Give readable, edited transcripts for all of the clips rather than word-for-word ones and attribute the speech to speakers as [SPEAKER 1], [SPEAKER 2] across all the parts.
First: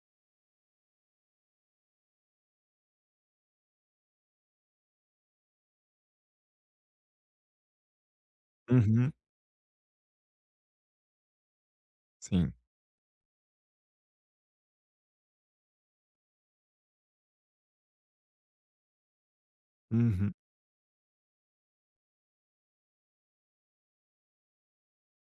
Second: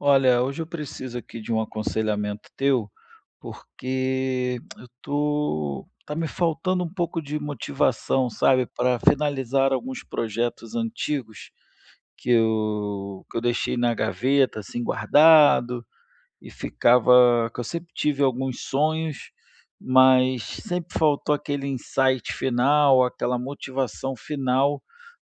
[SPEAKER 1] Olha, hoje eu preciso aqui de um aconselhamento teu, porque eu tô tá me faltando um pouco de motivação, sabe, para
[SPEAKER 2] Uhum,
[SPEAKER 1] finalizar alguns projetos antigos que
[SPEAKER 2] sim.
[SPEAKER 1] eu que eu deixei na gaveta, assim, guardado e ficava que eu sempre tive alguns sonhos,
[SPEAKER 2] Uhum.
[SPEAKER 1] mas sempre faltou aquele insight final, aquela motivação final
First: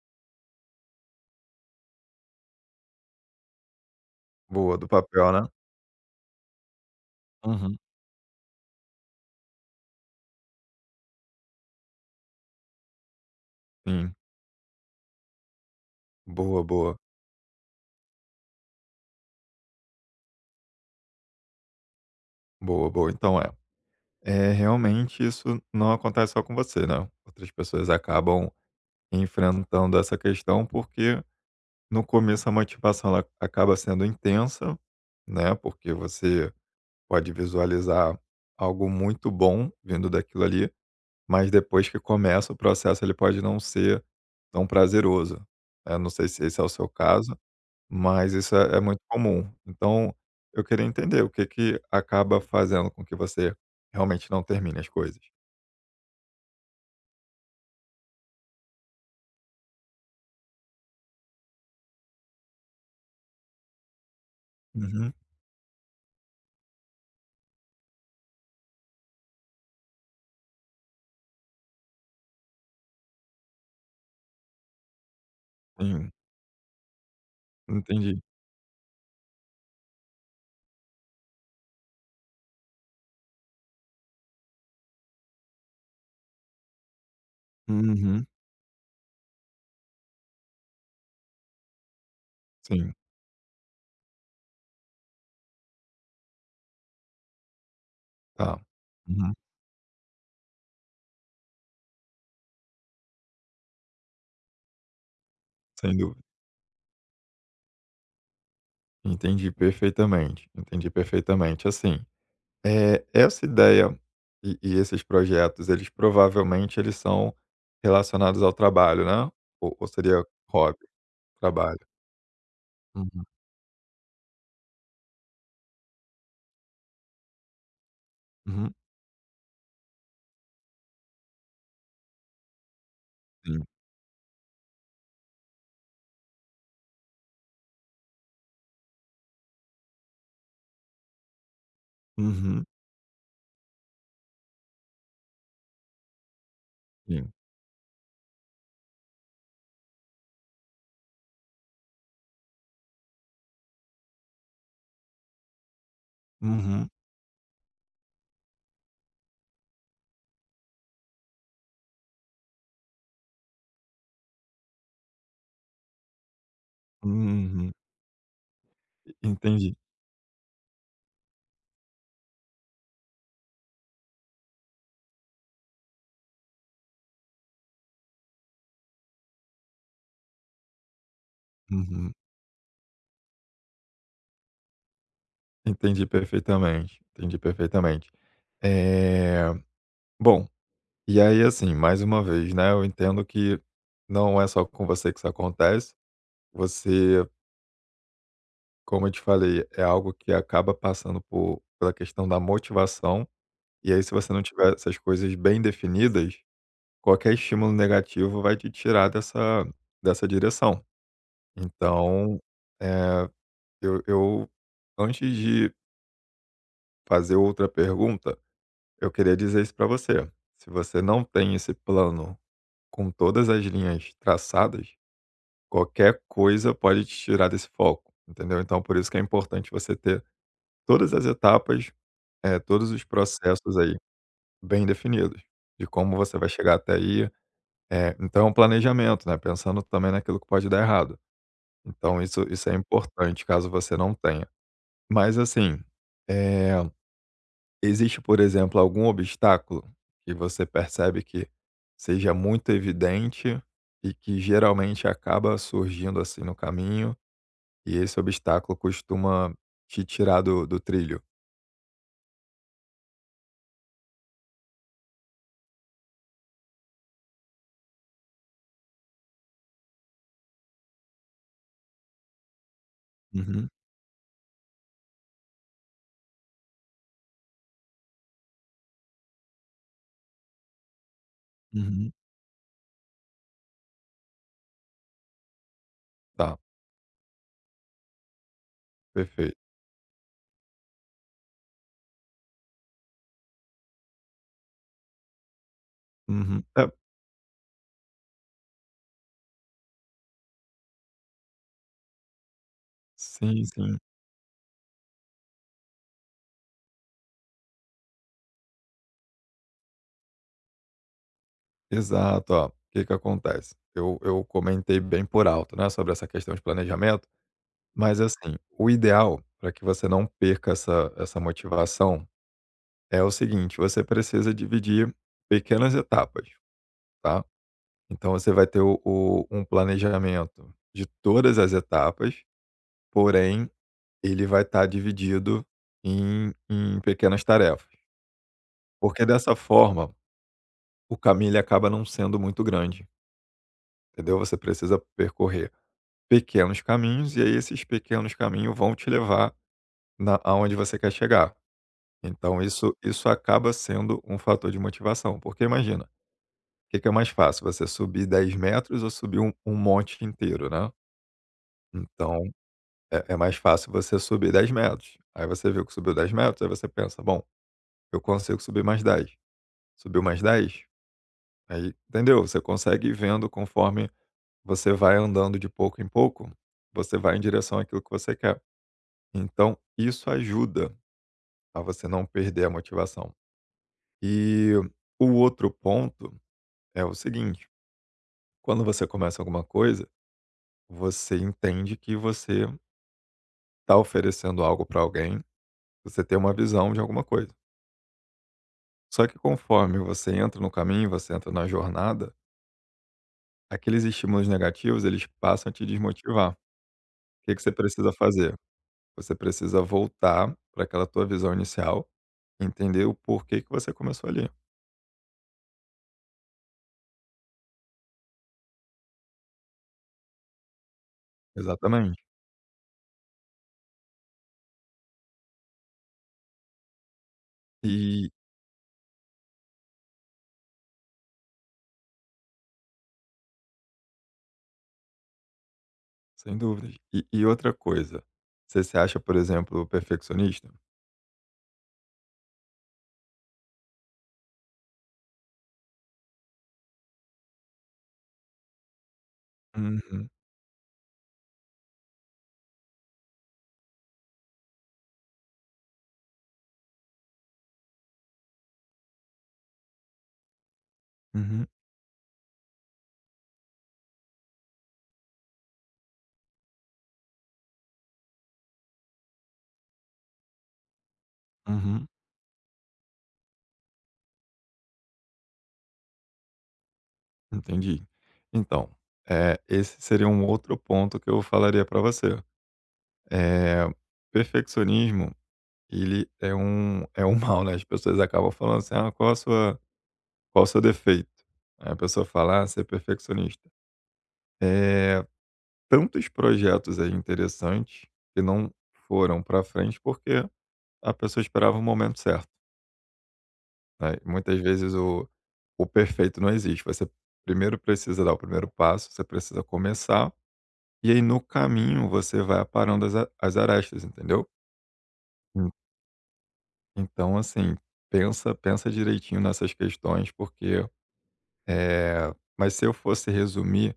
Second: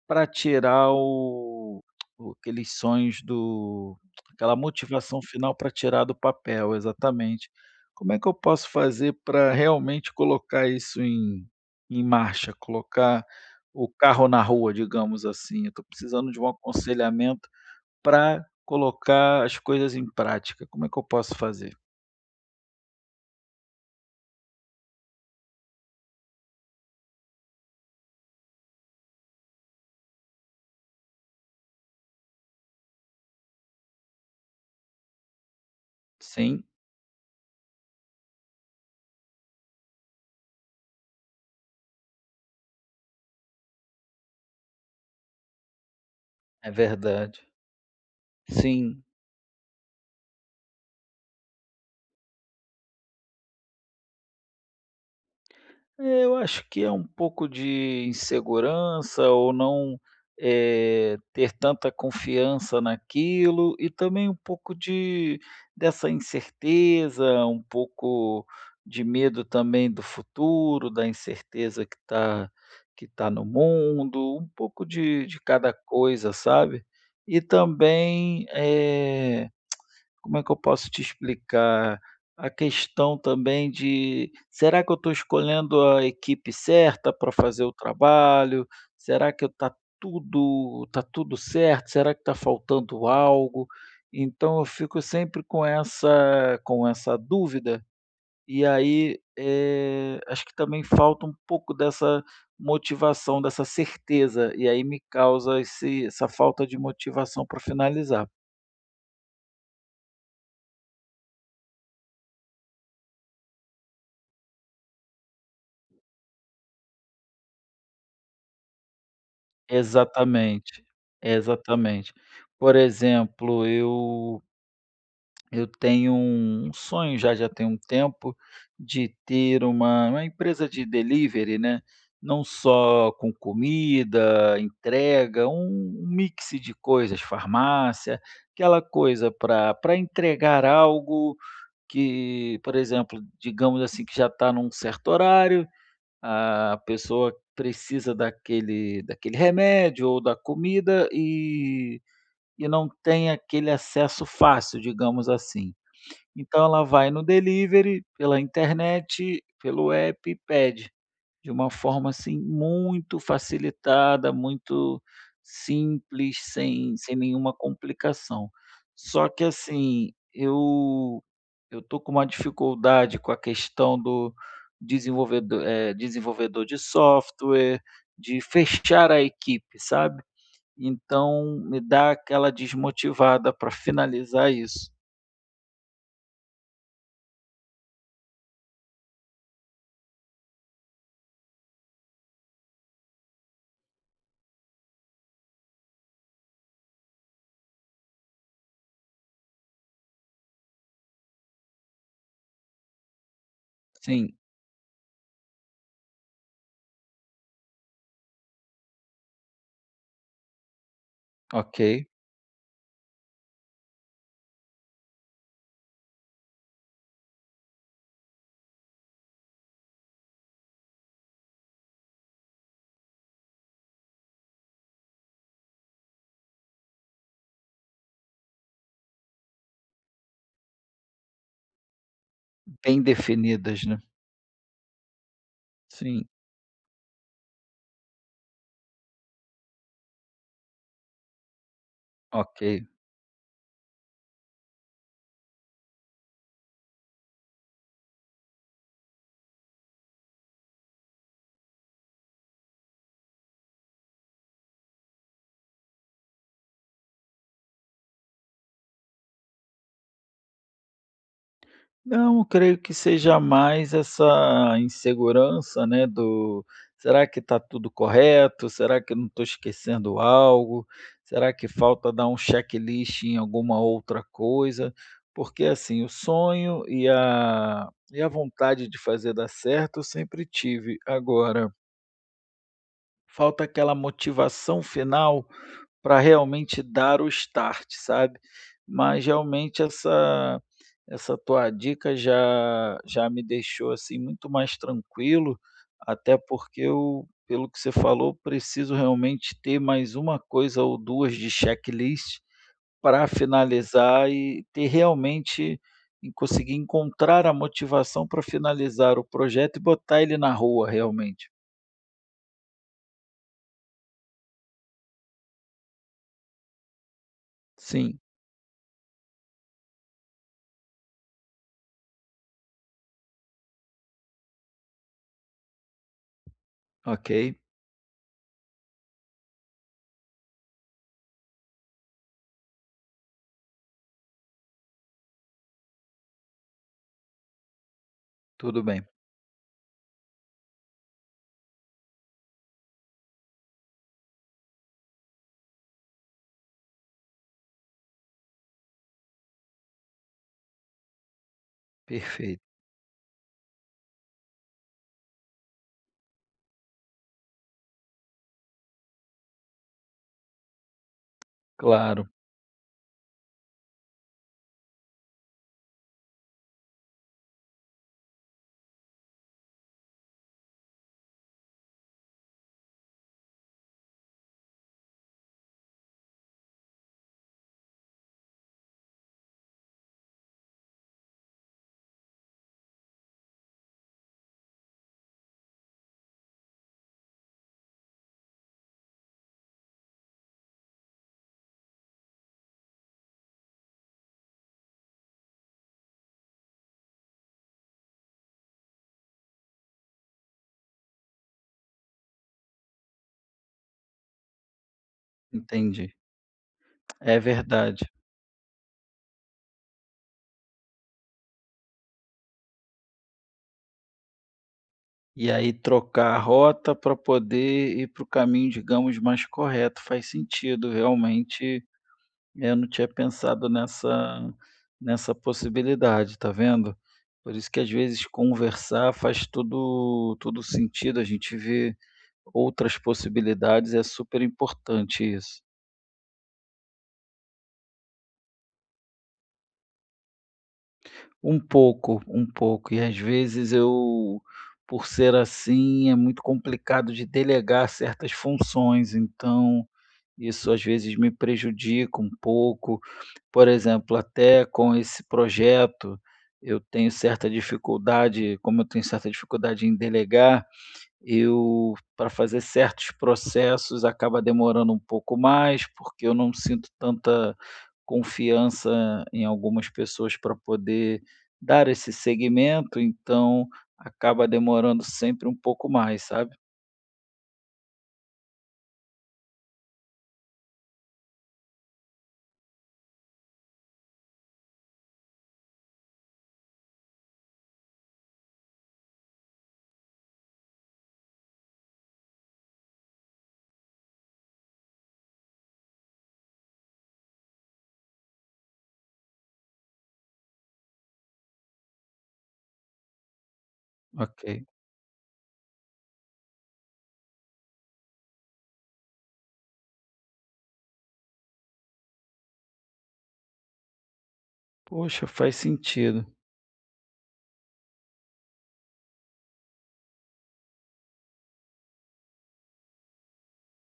[SPEAKER 1] para tirar o aqueles sonhos do aquela
[SPEAKER 2] Boa, do
[SPEAKER 1] motivação
[SPEAKER 2] papel, né?
[SPEAKER 1] final para tirar do papel, exatamente.
[SPEAKER 2] Uhum,
[SPEAKER 1] Como é que eu posso fazer para realmente colocar isso em marcha, colocar o
[SPEAKER 2] sim.
[SPEAKER 1] carro na rua, digamos assim? Eu tô precisando de um
[SPEAKER 2] Boa, boa.
[SPEAKER 1] aconselhamento para colocar as coisas em prática. Como é que eu posso fazer?
[SPEAKER 2] Boa, boa. Então é realmente isso não acontece só com você, né. Outras pessoas acabam enfrentando essa questão, porque no começo a motivação ela acaba sendo intensa, né, porque você
[SPEAKER 1] Sim,
[SPEAKER 2] pode visualizar algo muito bom vindo daquilo ali, mas depois que começa o processo ele pode não ser tão prazeroso. Eu não sei se esse é o
[SPEAKER 1] é
[SPEAKER 2] seu caso.
[SPEAKER 1] verdade.
[SPEAKER 2] Mas isso é muito
[SPEAKER 1] Sim.
[SPEAKER 2] comum. Então, eu queria entender o que que acaba fazendo com que você realmente não termine as coisas.
[SPEAKER 1] É, eu acho que é um pouco de insegurança ou não, ter tanta confiança naquilo e também um pouco
[SPEAKER 2] Uhum.
[SPEAKER 1] de dessa incerteza, um pouco de medo também do futuro, da incerteza que está que tá no mundo, um pouco de cada
[SPEAKER 2] Sim,
[SPEAKER 1] coisa, sabe. E
[SPEAKER 2] entendi.
[SPEAKER 1] também, como é que eu posso te explicar? A questão também de: será que eu estou escolhendo a equipe certa para fazer o
[SPEAKER 2] Uhum.
[SPEAKER 1] trabalho? Será que está tudo tá tudo certo? Será que está
[SPEAKER 2] Sim,
[SPEAKER 1] faltando algo? Então eu fico sempre com essa dúvida,
[SPEAKER 2] tá.
[SPEAKER 1] e aí,
[SPEAKER 2] Uhum.
[SPEAKER 1] acho que também falta um pouco dessa motivação, dessa certeza, e aí me causa
[SPEAKER 2] Sem
[SPEAKER 1] esse
[SPEAKER 2] dúvida.
[SPEAKER 1] essa falta de motivação para finalizar.
[SPEAKER 2] Entendi perfeitamente, entendi perfeitamente. Assim, essa ideia e esses projetos, eles provavelmente eles são relacionados ao trabalho, né? Ou seria hobby,
[SPEAKER 1] Exatamente,
[SPEAKER 2] trabalho?
[SPEAKER 1] exatamente. Por
[SPEAKER 2] Uhum,
[SPEAKER 1] exemplo, eu tenho um sonho já tem um tempo
[SPEAKER 2] uhum.
[SPEAKER 1] de ter uma empresa de delivery, né, não só com
[SPEAKER 2] Sim.
[SPEAKER 1] comida, entrega, um mix de coisas, farmácia, aquela coisa para entregar algo que,
[SPEAKER 2] Uhum.
[SPEAKER 1] por exemplo, digamos assim, que já está num certo horário a
[SPEAKER 2] Sim.
[SPEAKER 1] pessoa precisa daquele remédio ou da comida e não tem aquele acesso fácil, digamos assim. Então ela
[SPEAKER 2] Uhum.
[SPEAKER 1] vai no delivery, pela internet, pelo app e pede. De uma forma, assim, muito facilitada, muito simples, sem nenhuma
[SPEAKER 2] Uhum.
[SPEAKER 1] complicação. Só que,
[SPEAKER 2] Entendi.
[SPEAKER 1] assim, eu tô com uma dificuldade com a questão do desenvolvedor desenvolvedor de software, de fechar a equipe, sabe. Então me dá
[SPEAKER 2] Uhum.
[SPEAKER 1] aquela desmotivada para finalizar isso.
[SPEAKER 2] Entendi perfeitamente, entendi perfeitamente. Eh, bom, e aí, assim, mais uma vez, né, eu entendo que não é só com você que isso acontece. Você, como eu te falei, é algo que acaba passando por pela questão da motivação, e aí se você
[SPEAKER 1] Sim,
[SPEAKER 2] não tiver essas coisas bem definidas, qualquer estímulo negativo vai te tirar dessa direção.
[SPEAKER 1] ok.
[SPEAKER 2] Então, eh, eu antes de fazer outra pergunta, eu queria dizer isso para você. Se você não tem esse plano com todas as linhas traçadas, qualquer coisa pode te tirar desse foco, entendeu? Então, por isso que é importante você ter todas as etapas, todos
[SPEAKER 1] Bem
[SPEAKER 2] os processos
[SPEAKER 1] definidas,
[SPEAKER 2] aí
[SPEAKER 1] né.
[SPEAKER 2] bem definidos, de como
[SPEAKER 1] Sim,
[SPEAKER 2] você vai chegar até aí. Então, é um planejamento, né? Pensando também naquilo que pode dar errado. Então, isso,
[SPEAKER 1] ok.
[SPEAKER 2] isso é importante caso você não tenha. Mas, assim, eh, existe, por exemplo, algum obstáculo que você percebe que seja muito evidente e que geralmente acaba surgindo assim no caminho, e esse obstáculo costuma te tirar do trilho?
[SPEAKER 1] Não, eu creio que seja mais essa insegurança, né, do será que está tudo correto? Será que eu não estou esquecendo algo? Será que falta dar um checklist em
[SPEAKER 2] Uhum,
[SPEAKER 1] alguma outra coisa? Porque assim, o sonho e a vontade de fazer dar certo eu sempre tive. Agora,
[SPEAKER 2] uhum.
[SPEAKER 1] falta aquela motivação final para
[SPEAKER 2] Tá,
[SPEAKER 1] realmente dar o start, sabe. Mas
[SPEAKER 2] perfeito.
[SPEAKER 1] realmente essa tua dica já me deixou, assim, muito mais tranquilo, até
[SPEAKER 2] Uhum.
[SPEAKER 1] porque
[SPEAKER 2] É,
[SPEAKER 1] eu, pelo que você falou, preciso realmente ter mais uma coisa ou 2 de checklist para
[SPEAKER 2] sim, sim.
[SPEAKER 1] finalizar e ter realmente e conseguir encontrar a motivação para finalizar o projeto e botar ele na rua realmente.
[SPEAKER 2] Exato. Ó, o que que acontece? Eu comentei bem por alto, né, sobre essa questão de planejamento,
[SPEAKER 1] Sim,
[SPEAKER 2] mas assim, o ideal para que você não perca essa motivação é o seguinte: você precisa dividir pequenas etapas,
[SPEAKER 1] ok,
[SPEAKER 2] tá? Então você vai ter um planejamento de todas as etapas, porém ele vai estar dividido em pequenas tarefas.
[SPEAKER 1] tudo bem,
[SPEAKER 2] Porque dessa forma, o caminho ele acaba não sendo muito grande, entendeu? Você precisa percorrer pequenos caminhos e aí esses pequenos caminhos vão te levar aonde você quer chegar. Então
[SPEAKER 1] perfeito.
[SPEAKER 2] isso acaba sendo um fator de motivação, porque imagina, que é mais fácil, você subir 10 metros ou subir um monte inteiro, né.
[SPEAKER 1] Claro,
[SPEAKER 2] Então, é mais fácil você subir dez metros. Aí você viu que subiu 10 metros, aí você pensa: "Bom, eu consigo subir mais 10, subiu mais 10." Aí, entendeu? Você consegue ir vendo conforme você vai andando de pouco em pouco, você vai em direção àquilo que você quer. Então isso ajuda a você não perder a motivação. E o outro ponto é o seguinte: quando você começa alguma coisa, você entende que você tá oferecendo algo para alguém, você tem uma visão de alguma coisa. Só que conforme você entra no caminho, você entra na jornada, aqueles estímulos negativos, eles passam a te
[SPEAKER 1] entendi.
[SPEAKER 2] desmotivar. O
[SPEAKER 1] É
[SPEAKER 2] que que você
[SPEAKER 1] verdade.
[SPEAKER 2] precisa fazer? Você precisa voltar para aquela tua visão inicial, entender o porquê que você começou ali.
[SPEAKER 1] E aí trocar a rota para poder ir para o caminho, digamos, mais correto, faz sentido, realmente,
[SPEAKER 2] Exatamente.
[SPEAKER 1] eu não tinha pensado nessa possibilidade, tá vendo? Por isso que às vezes
[SPEAKER 2] E,
[SPEAKER 1] conversar faz tudo sentido, a gente vê outras possibilidades, é super importante isso.
[SPEAKER 2] sem dúvidas. E outra coisa, você se acha, por exemplo, perfeccionista?
[SPEAKER 1] Um pouco, um pouco. E às vezes eu, por ser assim, é muito complicado de delegar certas funções, então
[SPEAKER 2] Uhum,
[SPEAKER 1] isso às vezes me prejudica um pouco. Por exemplo, até com esse projeto, eu tenho certa dificuldade, como eu tenho certa dificuldade em delegar,
[SPEAKER 2] uhum,
[SPEAKER 1] eu, para fazer certos processos, acaba demorando um pouco mais, porque eu não sinto tanta confiança em algumas pessoas para poder dar
[SPEAKER 2] uhum.
[SPEAKER 1] esse seguimento, então acaba demorando sempre um pouco mais, sabe?
[SPEAKER 2] Entendi. Então, esse seria um outro ponto que eu falaria para você. Eh, perfeccionismo, ele é um mal, né, as pessoas acabam falando assim: "Ah, qual a sua qual o seu defeito?" Aí a pessoa fala: "Ah, ser perfeccionista". Eh, tantos projetos aí interessantes que não foram para frente, porque a pessoa esperava o momento certo, né, e
[SPEAKER 1] Ok.
[SPEAKER 2] muitas vezes o perfeito não existe. Você primeiro precisa dar o primeiro passo, você precisa começar, e aí no caminho você vai aparando as arestas, entendeu?
[SPEAKER 1] Poxa, faz
[SPEAKER 2] En
[SPEAKER 1] sentido.
[SPEAKER 2] então assim, pensa direitinho nessas questões, porque, mas se eu fosse resumir,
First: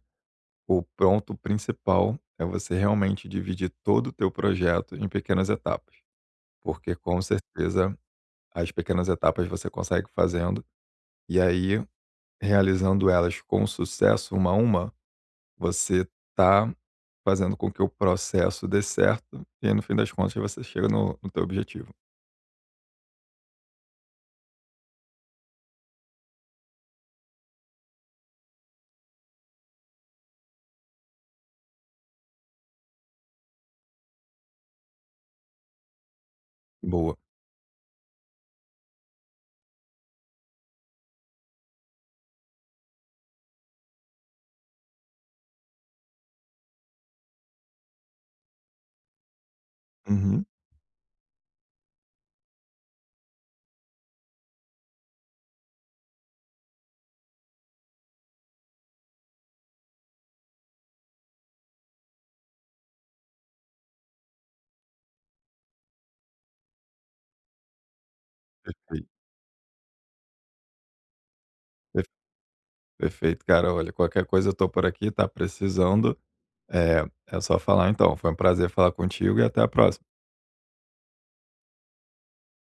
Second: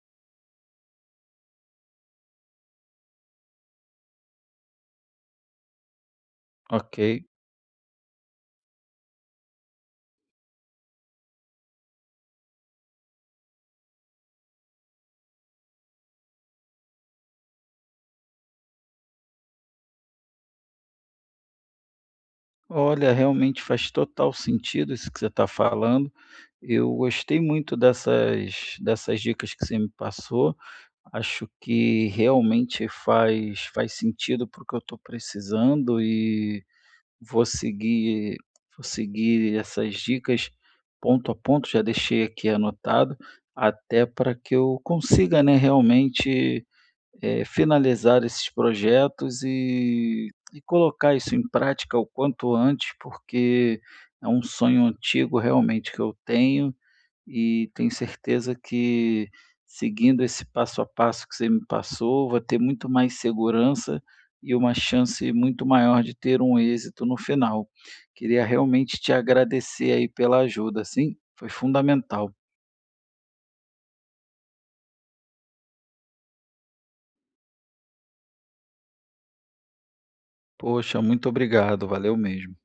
[SPEAKER 2] o ponto principal é você realmente dividir todo o teu projeto em pequenas etapas, porque com
[SPEAKER 1] Ok.
[SPEAKER 2] certeza as pequenas etapas você consegue fazendo, e aí realizando elas com sucesso uma a uma, você tá fazendo com que o processo dê certo, e aí, no fim das contas, você chega no teu objetivo.
[SPEAKER 1] Olha, realmente faz total sentido isso que você está falando. Eu gostei muito dessas, dessas dicas que você me passou. Acho que realmente faz sentido para o que eu estou precisando e
[SPEAKER 2] Boa.
[SPEAKER 1] vou seguir vou seguir essas dicas ponto a ponto, já deixei aqui anotado, até para que eu consiga, né, realmente, finalizar esses projetos
[SPEAKER 2] Uhum.
[SPEAKER 1] e colocar isso em prática o quanto antes, porque é um sonho antigo realmente que eu tenho e tenho certeza que seguindo esse passo a passo que você me passou, vou ter muito mais segurança e uma chance muito maior de ter um êxito no final. Queria realmente
[SPEAKER 2] Perfeito,
[SPEAKER 1] te agradecer aí pela ajuda, sim, foi
[SPEAKER 2] per
[SPEAKER 1] fundamental.
[SPEAKER 2] perfeito. Cara, olha, qualquer coisa eu tô por aqui, tá precisando, é é só falar então. Foi um prazer falar contigo e até a próxima.
[SPEAKER 1] Poxa, muito obrigado, valeu mesmo.